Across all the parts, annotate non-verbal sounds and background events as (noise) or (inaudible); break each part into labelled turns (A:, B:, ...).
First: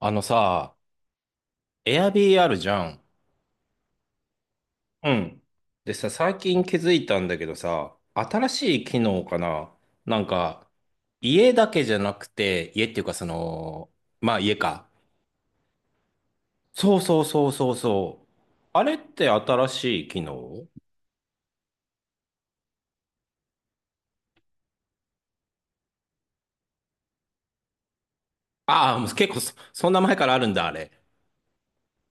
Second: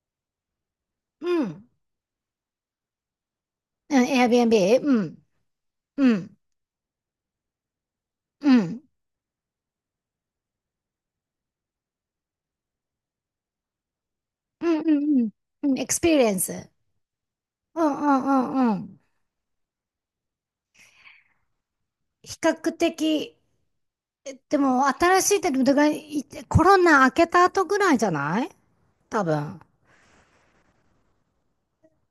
A: あのさ、
B: うん。
A: a i r b あるじゃん。
B: うん、Airbnb? う
A: う
B: ん。
A: ん。でさ、
B: うん。
A: 最近気づいたんだけどさ、新
B: う
A: し
B: ん。
A: い機能かな。なんか、家だけじゃなくて、家っていうかその、まあ家
B: うん
A: か。
B: うんうん。エクスペリエンス。
A: そうそうそうそう
B: うんう
A: そう。
B: んうんう
A: あれっ
B: ん。
A: て新しい機能？
B: 比較的、でも新しいってだからコロナ明けた後ぐらいじゃない？
A: ああ、もう
B: 多
A: 結構そ、
B: 分。
A: そんな前からあるんだ、あれ。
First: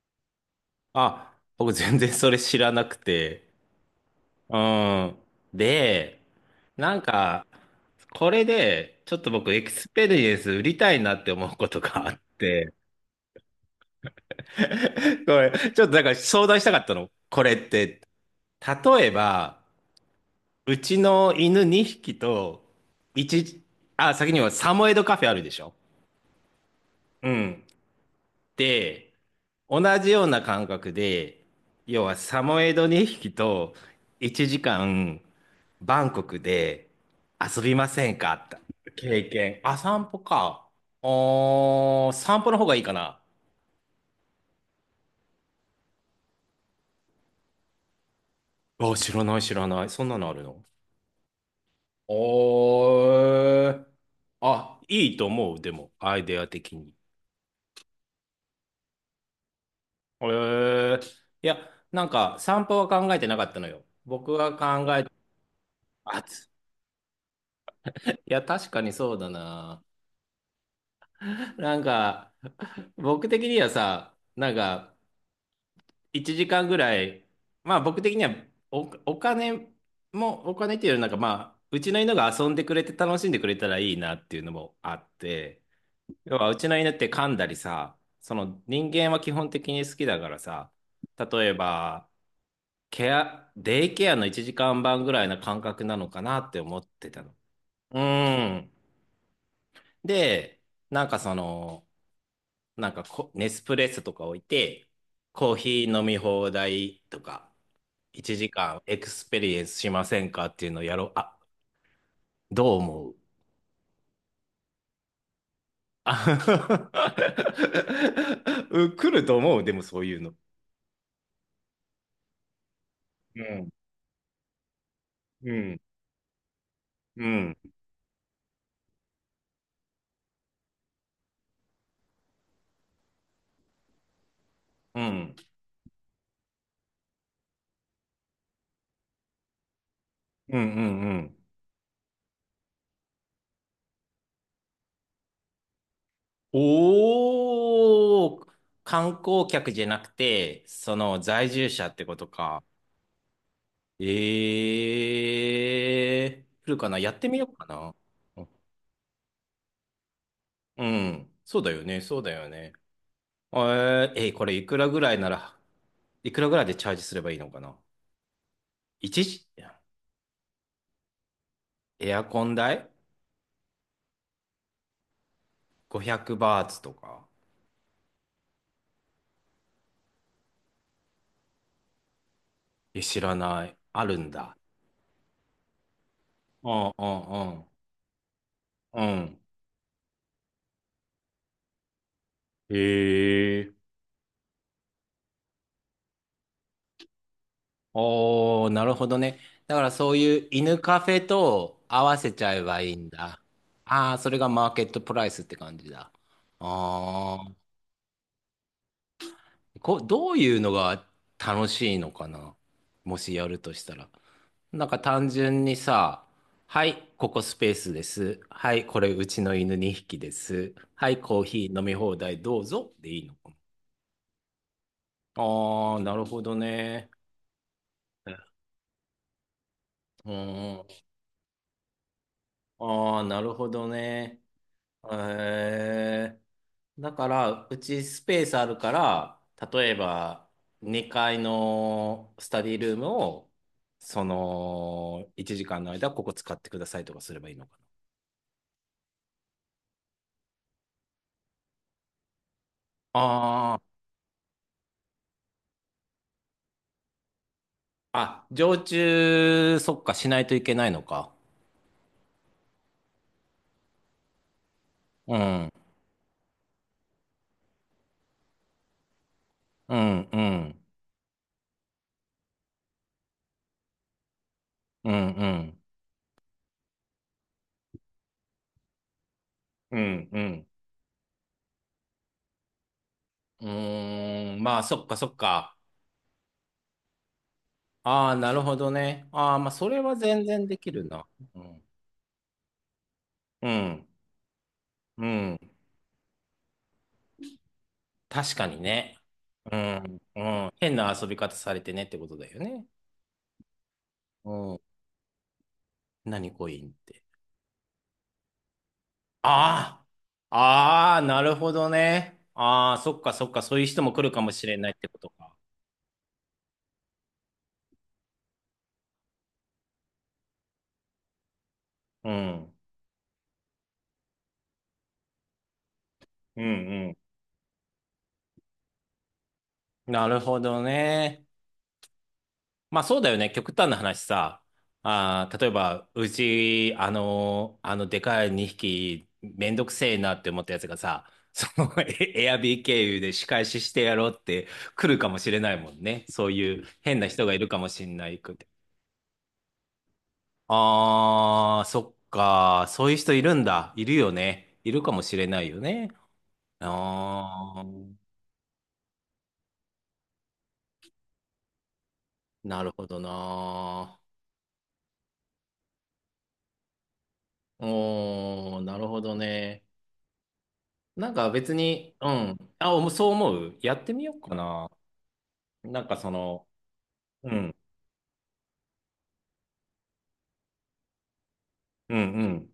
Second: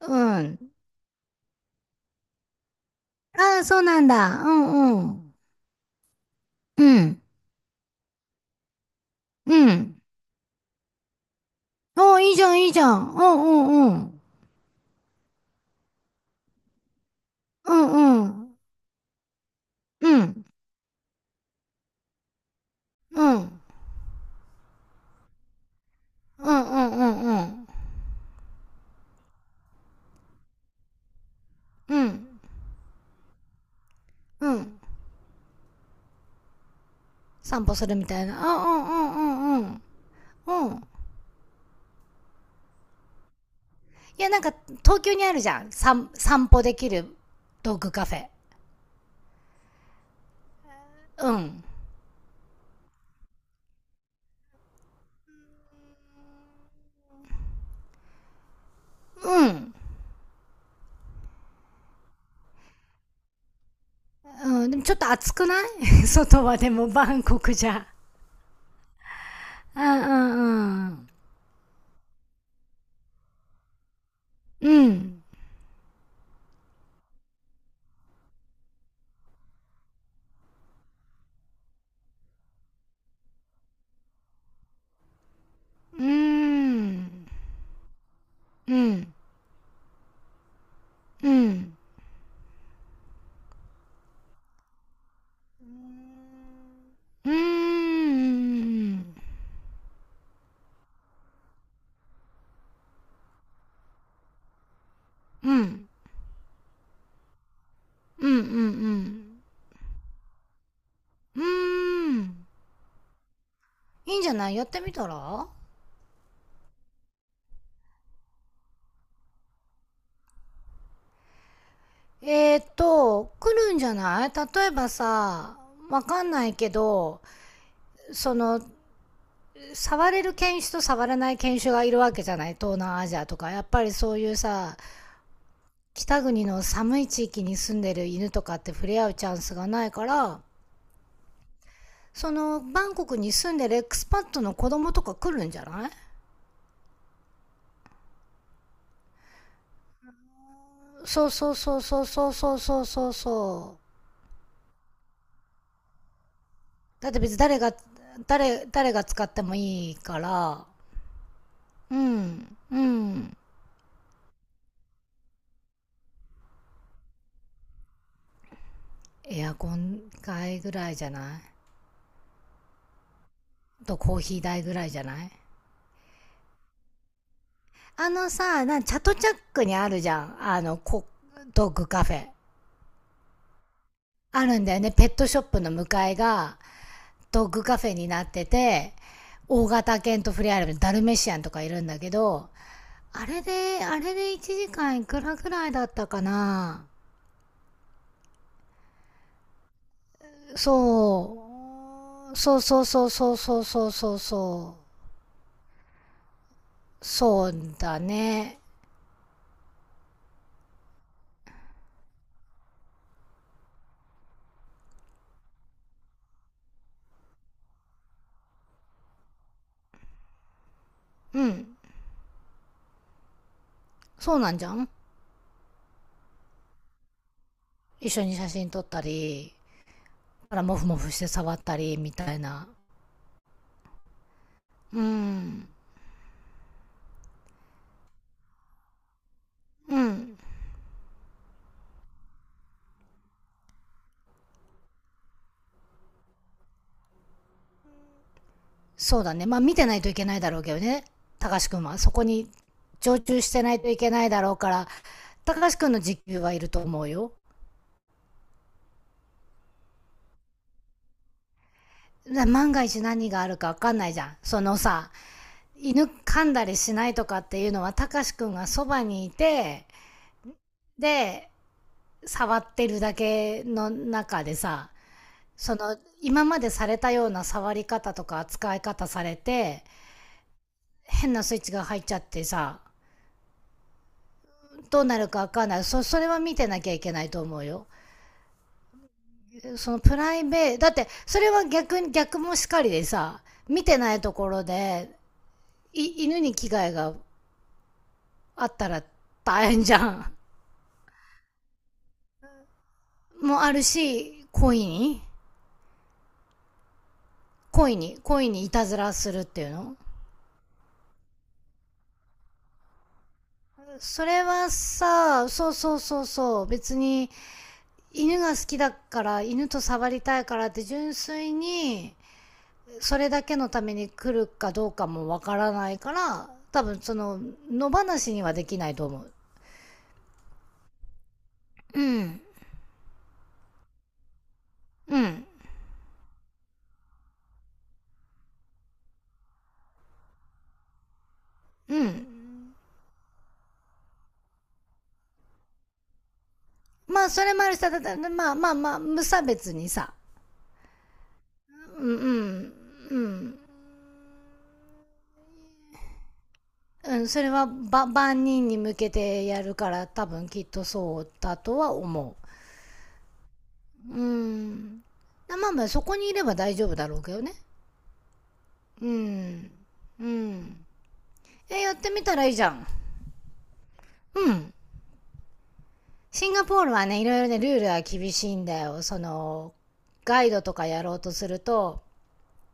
B: うん。
A: あ、僕全然それ知らなくて。
B: ああ、そうなんだ。う
A: う
B: んう
A: ん。
B: ん。
A: で、
B: う
A: なん
B: ん。
A: か、これで、ちょっと僕、
B: う
A: エクス
B: ん。
A: ペリエンス売りたいなって思うことがあ
B: お
A: っ
B: ーいいじゃん、いい
A: て、
B: じゃん。うんうんうん。
A: (laughs) これ、ちょっとなんか相談したかったの。これっ
B: う
A: て、
B: んうん。
A: 例えば、
B: うん。
A: うちの犬2匹と、
B: うん。うん
A: 1、あ、先にはサモエドカフェあるでしょ？
B: うんうん
A: う
B: う
A: ん。
B: ん。
A: で、同じような感覚で、
B: う
A: 要は
B: ん。
A: サモエド2匹と1
B: うん。
A: 時間バンコクで遊
B: 散歩
A: び
B: す
A: ま
B: るみ
A: せん
B: たい
A: か
B: な。
A: っ
B: うんうん
A: て
B: うん
A: 経
B: うん
A: 験。
B: う
A: あ、
B: ん。
A: 散歩か。
B: うん。
A: おー、散歩の方がいいかな。
B: いや、なんか、東京にあるじゃん。散歩できるドッグカフェ。
A: あ、知らない知らない。そんなのあるの？
B: うん。
A: おー。あ、いいと思う。でも、アイデア的に。
B: うん。
A: えー、いや、なんか散歩は考えてなかったのよ。僕が
B: うん、でも
A: 考
B: ちょっ
A: え、
B: と暑くない？ (laughs)
A: あ、
B: 外
A: つ
B: はでもバンコクじゃ。
A: いや、確かにそうだ
B: う
A: な。
B: んうんうん。
A: なんか、僕的にはさ、なん
B: う
A: か、
B: ん。
A: 1時間ぐらい、まあ僕的にはお金も、お金っていうよりなんかまあ、うちの犬が遊んでくれて楽しんでくれたらいいなっていうのもあって、
B: うー
A: 要はうちの犬って
B: ん。
A: 噛んだりさ、その
B: う
A: 人間
B: ん。
A: は基本的に好きだからさ、
B: う
A: 例え
B: ん。
A: ば、ケア、デイケアの1時間半ぐらいな感覚なのかなって思ってた
B: う
A: の。うん。
B: ーん。
A: で、なんかその、なんかこネスプレッソとか置いて、
B: う
A: コーヒ
B: ん。
A: ー飲み放題とか、
B: うんう
A: 1時間エクスペ
B: ん
A: リエンスしませんかっていうのをやろう。あ、
B: うん。うーん。
A: どう思う？
B: いいんじゃない？やってみたら。
A: あ (laughs) うん来ると思う、でもそういうの。う
B: 来
A: ん、
B: るんじゃない？例えば
A: う
B: さ、
A: ん、
B: わかんないけど、
A: うん、
B: その、触れる犬種と触らない犬種がいるわけじゃない？東南アジアとかやっぱりそういうさ、
A: うん、う
B: 北国の寒い地域に住んでる犬とかって触れ合うチャンスがないから、
A: ん、うん、うん。
B: そのバンコクに住んでるエクスパットの子供とか来るんじゃない？
A: おー、観光客じゃなくて、その
B: そう
A: 在
B: そう
A: 住
B: そう
A: 者っ
B: そ
A: て
B: う
A: こと
B: そうそ
A: か。
B: うそうそう、
A: え来るかな
B: だ
A: や
B: っ
A: っ
B: て
A: て
B: 別に
A: みよう
B: 誰
A: か
B: が、
A: な。
B: 誰が使ってもいいから。
A: うん。そうだよ
B: う
A: ね。そうだよ
B: ん
A: ね。
B: うん。
A: これいくらぐらいなら、いくらぐらいでチャージすればいいのかな？一時、
B: エアコン代ぐらいじゃない？
A: エアコン代
B: とコーヒー代ぐらいじゃない？
A: ?500 バーツとか。
B: あのさ、チャトチャックにあるじゃん。あの、ドッグカフェ。
A: え、知らない。あるん
B: あ
A: だ。
B: るんだよね。ペットショップの向かいが、
A: うん
B: ドッ
A: う
B: グ
A: ん
B: カフェになってて、
A: うん。うん。
B: 大型犬と触れ合えるダルメシアンとかいるんだけど、あれ
A: へえ。
B: で、あれで1時間いくらぐらいだったかな。
A: おー、なるほどね。だからそういう犬カフェ
B: そ
A: と合わせ
B: う。
A: ちゃ
B: そう
A: えば
B: そう
A: いい
B: そ
A: ん
B: うそう
A: だ。
B: そうそう
A: あ
B: そ
A: あ、
B: う
A: それがマー
B: そう。
A: ケットプライスって感じだ。あ
B: そうだね。
A: どういうのが楽しいのかな、もしやるとしたら。なんか単純にさ、はい、ここスペースです。はい、これうちの犬2匹です。はい、コー
B: う
A: ヒ
B: ん。
A: ー飲み放題どうぞでいいのか
B: そうなんじゃん。
A: な？ああー、なるほどね。
B: 一緒に写真撮ったり、
A: う
B: から、モ
A: ん。
B: フモフして触ったり、みたいな。
A: ああ、なるほどね。
B: うん。
A: へえ。だから、うちスペースあるから、例え
B: うん。
A: ば2階のスタディルームを、その1時間の間、ここ使ってくださいとかすればいいのかな。
B: そうだね。まあ見てないといけないだろうけどね。高橋くんは。そこに常駐してな
A: あ
B: い
A: あ、
B: といけないだろうから、高橋くんの時給はいると思うよ。
A: あ、常駐、そっか、しないといけないのか。
B: 万が一何があるかわかんないじゃん。そのさ、
A: うん、
B: 犬噛んだりしないとかっていうのは、高橋くんがそばにいて、
A: うん、うん、
B: で、触ってるだけの中でさ、
A: うん、う
B: そ
A: ん、
B: の、今までされたような触り方とか扱い方されて、
A: うん、うん。
B: 変なスイッチが入っちゃってさ、
A: うーん、まあ、そ
B: どう
A: っか、
B: な
A: そ
B: る
A: っ
B: かわかん
A: か。
B: ない。それは見てなきゃいけないと思うよ。
A: ああ、なるほどね。ああ、まあ、そ
B: その
A: れは
B: プラ
A: 全
B: イ
A: 然
B: ベー
A: で
B: ト、だ
A: き
B: っ
A: る
B: て、
A: な。
B: それ
A: う
B: は
A: ん、
B: 逆に、逆もしかりでさ、
A: う
B: 見て
A: ん、
B: ないところで、
A: うん。
B: 犬に危害が
A: 確か
B: あっ
A: に
B: たら
A: ね。
B: 大
A: う
B: 変じゃ
A: ん、
B: ん。
A: うん。変な遊び方されてねってことだよね。
B: もあるし、
A: う
B: 恋
A: ん。
B: に
A: 何コインって。
B: 恋にいたずらするっていうの。
A: ああ、ああ、なるほどね。ああ、そっかそっか、そういう人も来
B: そ
A: るか
B: れ
A: もし
B: は
A: れないってこと
B: さ、
A: か。
B: そうそうそうそう、別に、犬が好きだから、犬と触りたいからって純粋に、
A: うん。
B: それだけのために来るかどうかもわからないから、
A: う
B: 多分
A: ん
B: そ
A: う
B: の、野放しにはできないと思う。
A: ん。なるほどね。
B: うん。
A: まあそうだよね。極端な話さ。
B: うん。
A: あー、例えば、うち、でかい2匹、めんどくせえなって思ったやつがさ、その、
B: う
A: (laughs)
B: ん。
A: エアビー経由で仕返ししてやろうって来るかもしれないもんね。そういう変
B: ま
A: な
B: あ、そ
A: 人
B: れ
A: がい
B: も
A: る
B: ある
A: か
B: し、
A: も
B: た
A: しれ
B: だ
A: ない
B: まあ
A: くて。
B: まあまあ、無差別にさ。
A: あー、
B: う
A: そ
B: ん
A: っ
B: うん。
A: か。そういう
B: う
A: 人いる
B: ん。
A: んだ。いるよね。いるかもしれないよね。
B: うん、それは、
A: あー、
B: 万人に向けてやるから、多分きっとそうだとは思
A: なるほど
B: う。
A: な。
B: うん。まあまあ、そこにいれば大丈夫だろうけどね。
A: おー、な
B: う
A: るほど
B: ん。
A: ね。
B: うん。
A: なんか別
B: え、やって
A: に、
B: み
A: う
B: たらいい
A: ん。
B: じゃん。
A: そう思うやってみようかな。なんかそ
B: シンガ
A: の、
B: ポールはね、いろいろ
A: う
B: ね、ル
A: ん、
B: ールは厳しいんだよ。その、ガイドとかやろうとすると、
A: うん、うん。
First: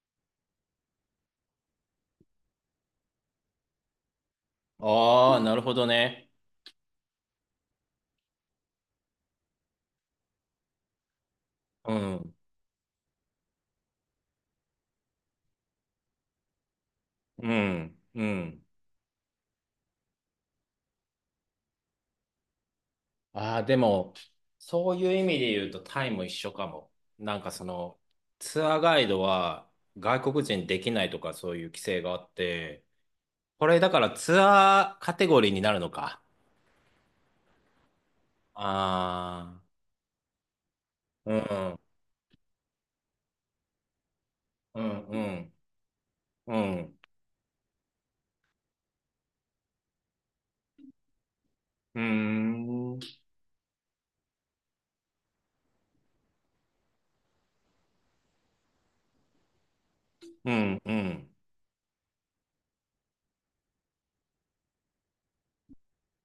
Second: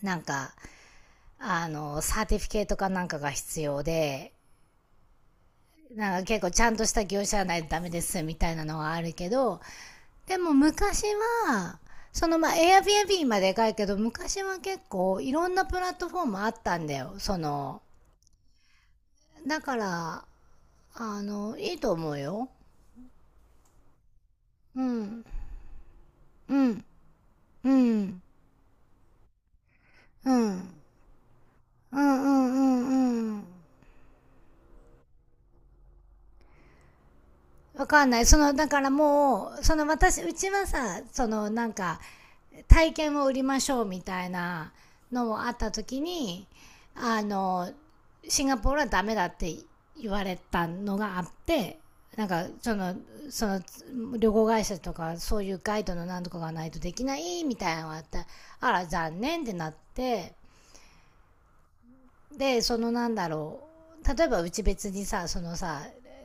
B: なんか、あの、サーティフィケートかなんかが必要で、
A: ああ、なるほど
B: なんか
A: ね。
B: 結構ちゃんとした業者じゃないとダメですみたいなのはあるけど、でも昔は、
A: う
B: そ
A: ん、
B: のまあ Airbnb まででかいけど、昔は結構いろんなプラットフォームあったんだよ。そ
A: う
B: の、
A: ん、うん。
B: だから、あの、いいと思うよ。
A: ああ、でも、
B: う
A: そういう意
B: ん、
A: 味で言うとタイも一緒
B: う
A: か
B: ん、
A: も。なんかそ
B: う
A: の、
B: ん、
A: ツアーガイドは
B: う
A: 外
B: ん、
A: 国
B: う
A: 人で
B: ん、
A: きないとかそういう規
B: う
A: 制があ
B: ん、う
A: って、
B: ん、うん。
A: これだからツアーカテゴリーになるのか。
B: わかんない。その、だから
A: あ
B: もう、
A: あ、
B: その私、うちはさ、そ
A: う
B: のなん
A: ん、
B: か、体験を売りましょうみたいな
A: うん、う
B: のもあ
A: ん、
B: った時に、
A: うん、
B: あの、シンガポールはダメだって言われたのがあって、
A: う
B: なんか、そ
A: ん、
B: の、
A: うん、
B: その、旅行会社とか、そういうガイドのなんとかがないとできないみたいなのがあって、あら、残念ってなって、
A: うん。うん
B: でそのなんだろう、例えばうち別にさ、そのさ、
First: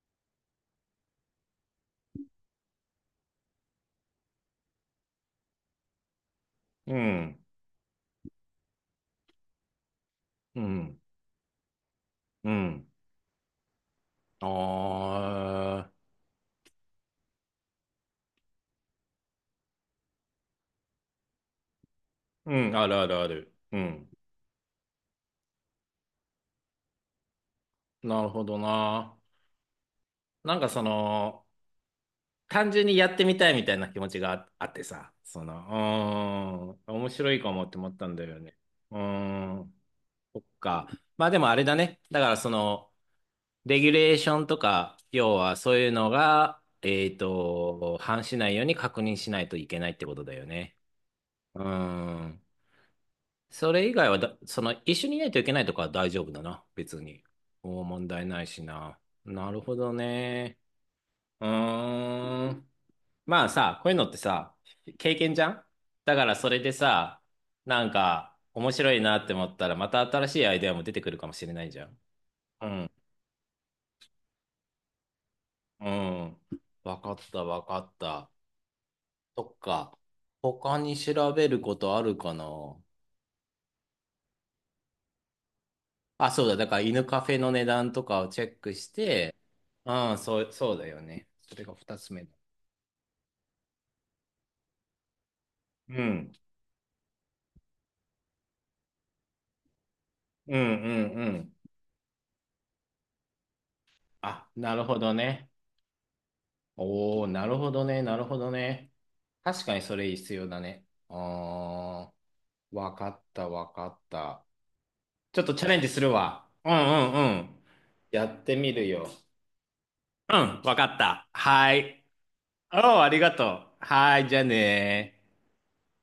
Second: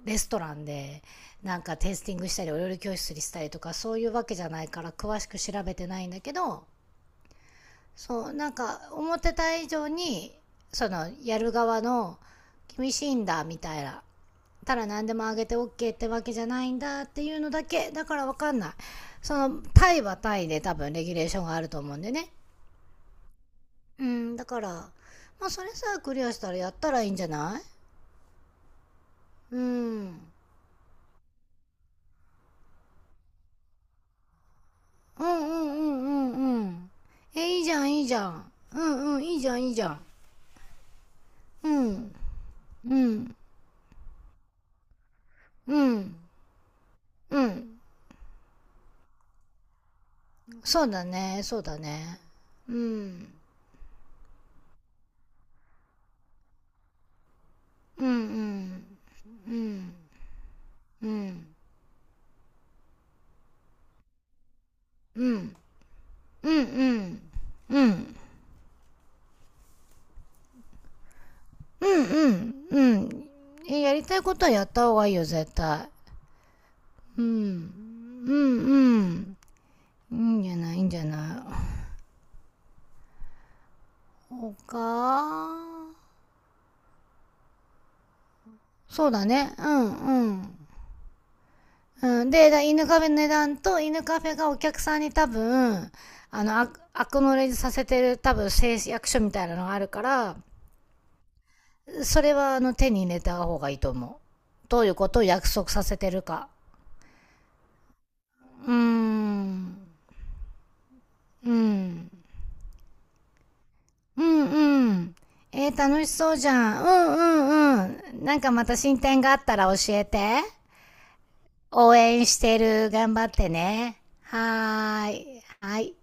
B: レストランでなんかテイスティングしたりお料理教室にしたりとかそういうわけじゃないから詳しく調べてないんだけど、
A: うん、
B: そうなんか思ってた以上に
A: う
B: そ
A: ん、
B: のやる側の
A: うん。
B: 厳しいんだみたいな、ただ何でもあげて
A: ああ、
B: OK ってわけじゃないんだっていうのだけだからわかんない。そのタイはタイで多分レギュレーションがあると思うんでね。
A: うん、あるあるある。う
B: う
A: ん。
B: ん、だからまあそれさえクリアしたらやったらいいんじゃない？
A: なるほどな。
B: うん。うん
A: なんかその、単純にやってみたいみたいな気持ちがああってさ、
B: うん
A: そ
B: うんうんう
A: の、うー
B: ん。
A: ん、面白いか
B: え、い
A: も
B: い
A: っ
B: じ
A: て
B: ゃ
A: 思
B: ん、
A: っ
B: い
A: た
B: いじ
A: んだ
B: ゃ
A: よ
B: ん。
A: ね。
B: う
A: うー
B: んうん、いいじゃん、い
A: ん、
B: いじゃん。
A: そっか。まあでもあれ
B: う
A: だね。
B: ん、
A: だからその、
B: うん、
A: レギュレーションとか、要はそう
B: う
A: いうの
B: ん、
A: が、
B: うん。
A: 反しないように確認しないといけないってことだよね。
B: そうだね、そ
A: うー
B: うだね。
A: ん。
B: うん、
A: それ以外はだ、その、一緒にいないといけないとかは大丈夫だな、別に。もう
B: う
A: 問
B: ん、う
A: 題ないし
B: ん、
A: な。な
B: う
A: るほど
B: ん、
A: ね。
B: う
A: う
B: ん、
A: ーん。まあさ、こういうのってさ、経
B: う
A: 験じゃ
B: ん、
A: ん。だからそ
B: う
A: れ
B: ん、
A: で
B: う
A: さ、
B: ん、
A: な
B: う
A: ん
B: ん、
A: か、面白いなって思ったら、また新しいアイデアも出てくるかもしれないじゃん。
B: うん、
A: うん。
B: うん。え、やりたいことはやった方がいいよ、絶
A: う
B: 対。
A: ん。わかっ
B: う
A: た、わ
B: ん、
A: かった。
B: うん、うん。
A: そっか。
B: いいんじゃない、
A: 他
B: いいん
A: に
B: じゃな
A: 調べるこ
B: い。
A: とあるかな？
B: 他、
A: あ、そうだ。だから犬カフェの値段とかをチェックし
B: そうだ
A: て、
B: ね、うん、
A: ああ、
B: う
A: そう、
B: ん。
A: そうだよね。それが二つ目
B: うん、
A: だ。
B: で、犬カフェの値段と、犬カフェがお客さんに多分、
A: うん。
B: あの、アクノレージさせてる多分誓約書みたいなのがあるから、
A: うんうんうん。
B: それはあの手に入れた方がいいと思
A: あ、
B: う。
A: な
B: ど
A: る
B: ういう
A: ほ
B: こ
A: ど
B: とを
A: ね。
B: 約束させてるか。
A: おお、なるほどね、なるほど
B: うー
A: ね。確か
B: ん。
A: にそれ必要だね。
B: うん。
A: ああ、わかった、わかっ
B: うん
A: た。
B: うん。
A: ちょっとチ
B: え
A: ャ
B: ー、
A: レンジす
B: 楽し
A: る
B: そうじ
A: わ。うん
B: ゃん。う
A: うんう
B: んう
A: ん。
B: んうん。
A: や
B: なん
A: っ
B: か
A: て
B: ま
A: み
B: た
A: る
B: 進
A: よ。
B: 展があったら教え
A: う
B: て。
A: ん、わかった。は
B: 応
A: い。
B: 援して
A: お
B: る。
A: お、あ
B: 頑
A: り
B: 張
A: が
B: って
A: とう。
B: ね。
A: はい、じゃあ
B: はー
A: ね。
B: い。はい。